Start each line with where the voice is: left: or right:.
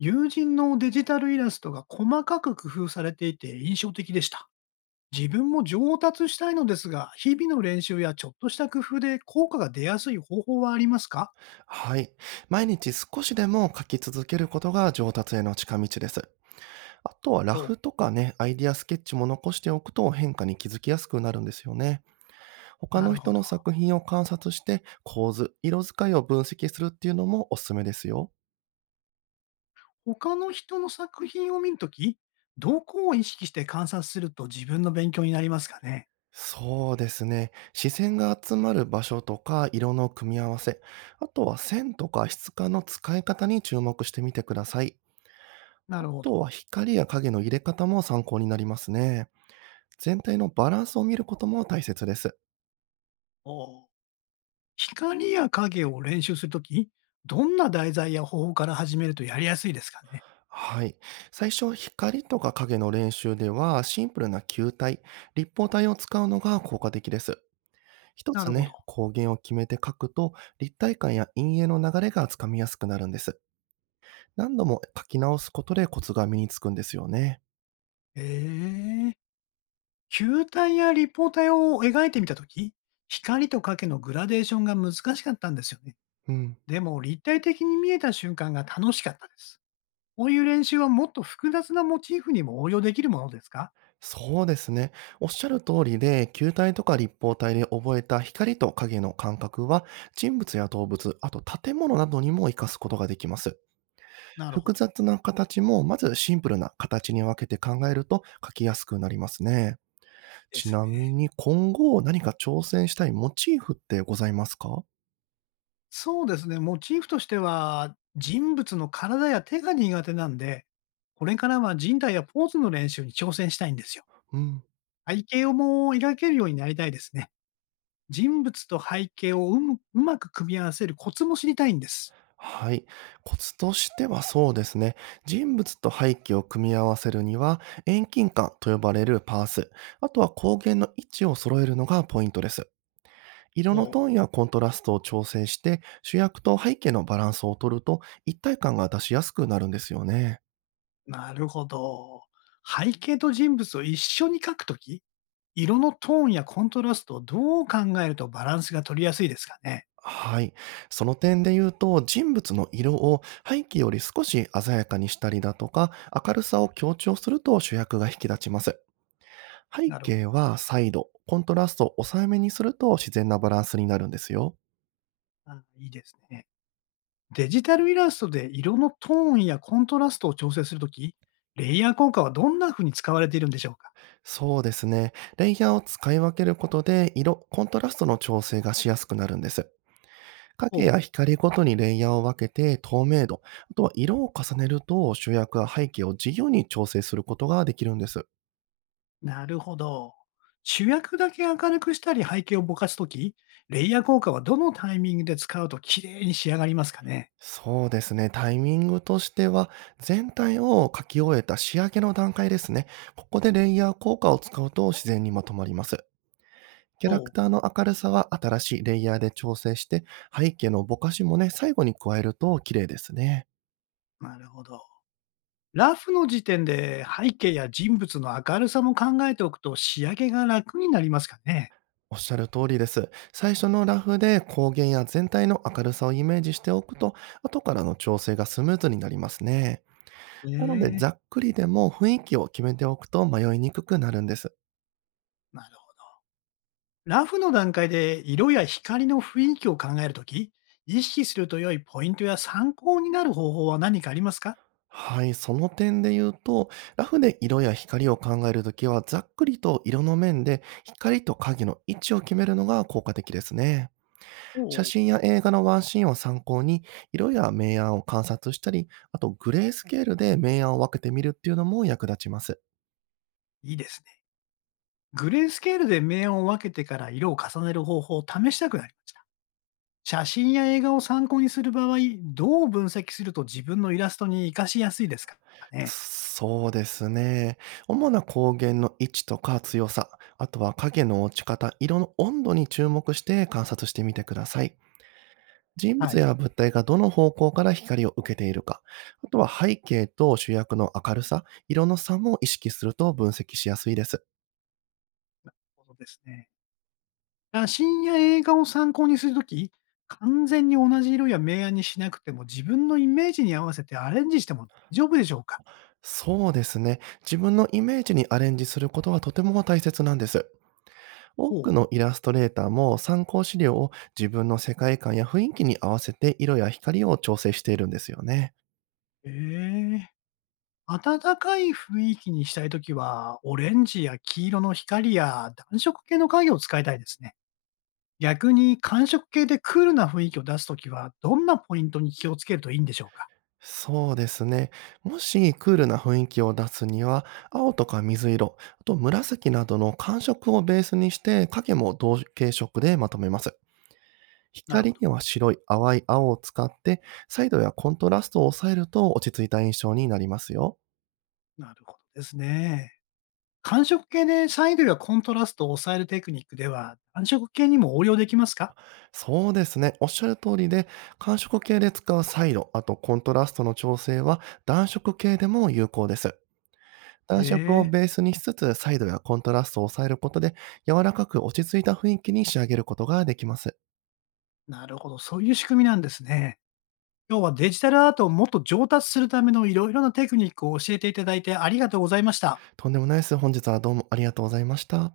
left: 友人のデジタルイラストが細かく工夫されていて印象的でした。自分も上達したいのですが、日々の練習やちょっとした工夫で効果が出やすい方法はありますか？
right: はい。毎日少しでも書き続けることが上達への近道です。あとはラ
left: と、
right: フとかね、アイディアスケッチも残しておくと変化に気づきやすくなるんですよね。他
left: な
right: の
left: るほ
right: 人
left: ど。
right: の作品を観察して構図、色使いを分析するっていうのもおすすめですよ。
left: 他の人の作品を見るとき、どこを意識して観察すると自分の勉強になりますかね？
right: そうですね。視線が集まる場所とか色の組み合わせ、あとは線とか質感の使い方に注目してみてください。
left: な
right: あ
left: るほど。
right: とは光や影の入れ方も参考になりますね。全体のバランスを見ることも大切です。
left: おう、光や影を練習するとき、どんな題材や方法から始めるとやりやすいですかね？
right: はい。最初、光とか影の練習では、シンプルな球体、立方体を使うのが効果的です。一
left: な
right: つ
left: るほど。
right: ね、光源を決めて書くと、立体感や陰影の流れがつかみやすくなるんです。何度も書き直すことでコツが身につくんですよね。
left: へえ。球体や立方体を描いてみたとき、光と影のグラデーションが難しかったんですよね。
right: うん。
left: でも立体的に見えた瞬間が楽しかったです。こういう練習はもっと複雑なモチーフにも応用できるものですか？
right: そうですね。おっしゃる通りで、球体とか立方体で覚えた光と影の感覚は、人物や動物、あと建物などにも活かすことができます。
left: なるほ
right: 複
left: ど。
right: 雑な形も、まずシンプルな形に分けて考えると書きやすくなりますね。
left: で
right: ち
left: す
right: なみ
left: ね。
right: に今後何か挑戦したいモチーフってございますか？
left: そうですね。モチーフとしては、人物の体や手が苦手なんで、これからは人体やポーズの練習に挑戦したいんですよ。
right: うん。
left: 背景をもう描けるようになりたいですね。人物と背景をうまく組み合わせるコツも知りたいんです。
right: はい。コツとしてはそうですね。人物と背景を組み合わせるには、遠近感と呼ばれるパース、あとは光源の位置を揃えるのがポイントです。色の
left: お、
right: トーンやコントラストを調整して、主役と背景のバランスを取ると一体感が出しやすくなるんですよね。
left: なるほど。背景と人物を一緒に描くとき、色のトーンやコントラストをどう考えるとバランスが取りやすいですかね？
right: はい。その点で言うと、人物の色を背景より少し鮮やかにしたりだとか、明るさを強調すると主役が引き立ちます。背
left: なるほど。
right: 景は再度コントラストを抑えめにすると自然なバランスになるんですよ。
left: あ、いいですね。デジタルイラストで色のトーンやコントラストを調整するとき、レイヤー効果はどんな風に使われているんでしょうか？
right: そうですね。レイヤーを使い分けることで、色、コントラストの調整がしやすくなるんです。
left: お、
right: 影
left: う。
right: や光ごとにレイヤーを分けて、透明度、あとは色を重ねると主役は背景を自由に調整することができるんです。
left: なるほど。主役だけ明るくしたり背景をぼかすとき、レイヤー効果はどのタイミングで使うと綺麗に仕上がりますかね？
right: そうですね。タイミングとしては、全体を書き終えた仕上げの段階ですね。ここでレイヤー効果を使うと自然にまとまります。キャラ
left: お、
right: ク
left: う。
right: ターの明るさは新しいレイヤーで調整して、背景のぼかしもね、最後に加えると綺麗ですね。
left: なるほど。ラフの時点で背景や人物の明るさも考えておくと仕上げが楽になりますかね。
right: おっしゃる通りです。最初のラフで光源や全体の明るさをイメージしておくと、後からの調整がスムーズになりますね。なので、
left: ええ、
right: ざっくりでも雰囲気を決めておくと迷いにくくなるんです。
left: なるほど。ラフの段階で色や光の雰囲気を考えるとき、意識すると良いポイントや参考になる方法は何かありますか？
right: はい、その点で言うと、ラフで色や光を考えるときは、ざっくりと色の面で光と影の位置を決めるのが効果的ですね。
left: お
right: 写
left: お、
right: 真や映画のワンシーンを参考に、色や明暗を観察したり、あとグレースケールで明暗を分けてみるっていうのも役立ちます。
left: いいですね。グレースケールで明暗を分けてから色を重ねる方法を試したくなりました。写真や映画を参考にする場合、どう分析すると自分のイラストに活かしやすいですかね。
right: そうですね。主な光源の位置とか強さ、あとは影の落ち方、色の温度に注目して観察してみてください。人
left: は
right: 物
left: い。
right: や物体がどの方向から光を受けているか、あとは背景と主役の明るさ、色の差も意識すると分析しやすいです。
left: そうですね。写真や映画を参考にするとき、完全に同じ色や明暗にしなくても自分のイメージに合わせてアレンジしても大丈夫でしょうか？
right: そうですね。自分のイメージにアレンジすることはとても大切なんです。多
left: ほ
right: く
left: う。
right: のイラストレーターも参考資料を自分の世界観や雰囲気に合わせて色や光を調整しているんですよね。
left: へえ。暖かい雰囲気にしたいときは、オレンジや黄色の光や暖色系の影を使いたいですね。逆に寒色系でクールな雰囲気を出すときは、どんなポイントに気をつけるといいんでしょうか？
right: そうですね。もしクールな雰囲気を出すには、青とか水色、あと紫などの寒色をベースにして、影も同系色でまとめます。
left: なるほ
right: 光
left: ど。
right: には白い淡い青を使って、サイドやコントラストを抑えると落ち着いた印象になりますよ。
left: なるほどですね。寒色系でサイドやコントラストを抑えるテクニックでは、暖色系にも応用できますか？
right: そうですね。おっしゃる通りで、寒色系で使うサイド、あとコントラストの調整は暖色系でも有効です。
left: へ
right: 暖色を
left: え、
right: ベースにしつつ、彩度やコントラストを抑えることで、柔らかく落ち着いた雰囲気に仕上げることができます。
left: なるほど。そういう仕組みなんですね。今日はデジタルアートをもっと上達するためのいろいろなテクニックを教えていただいてありがとうございました。
right: とんでもないです。本日はどうもありがとうございました。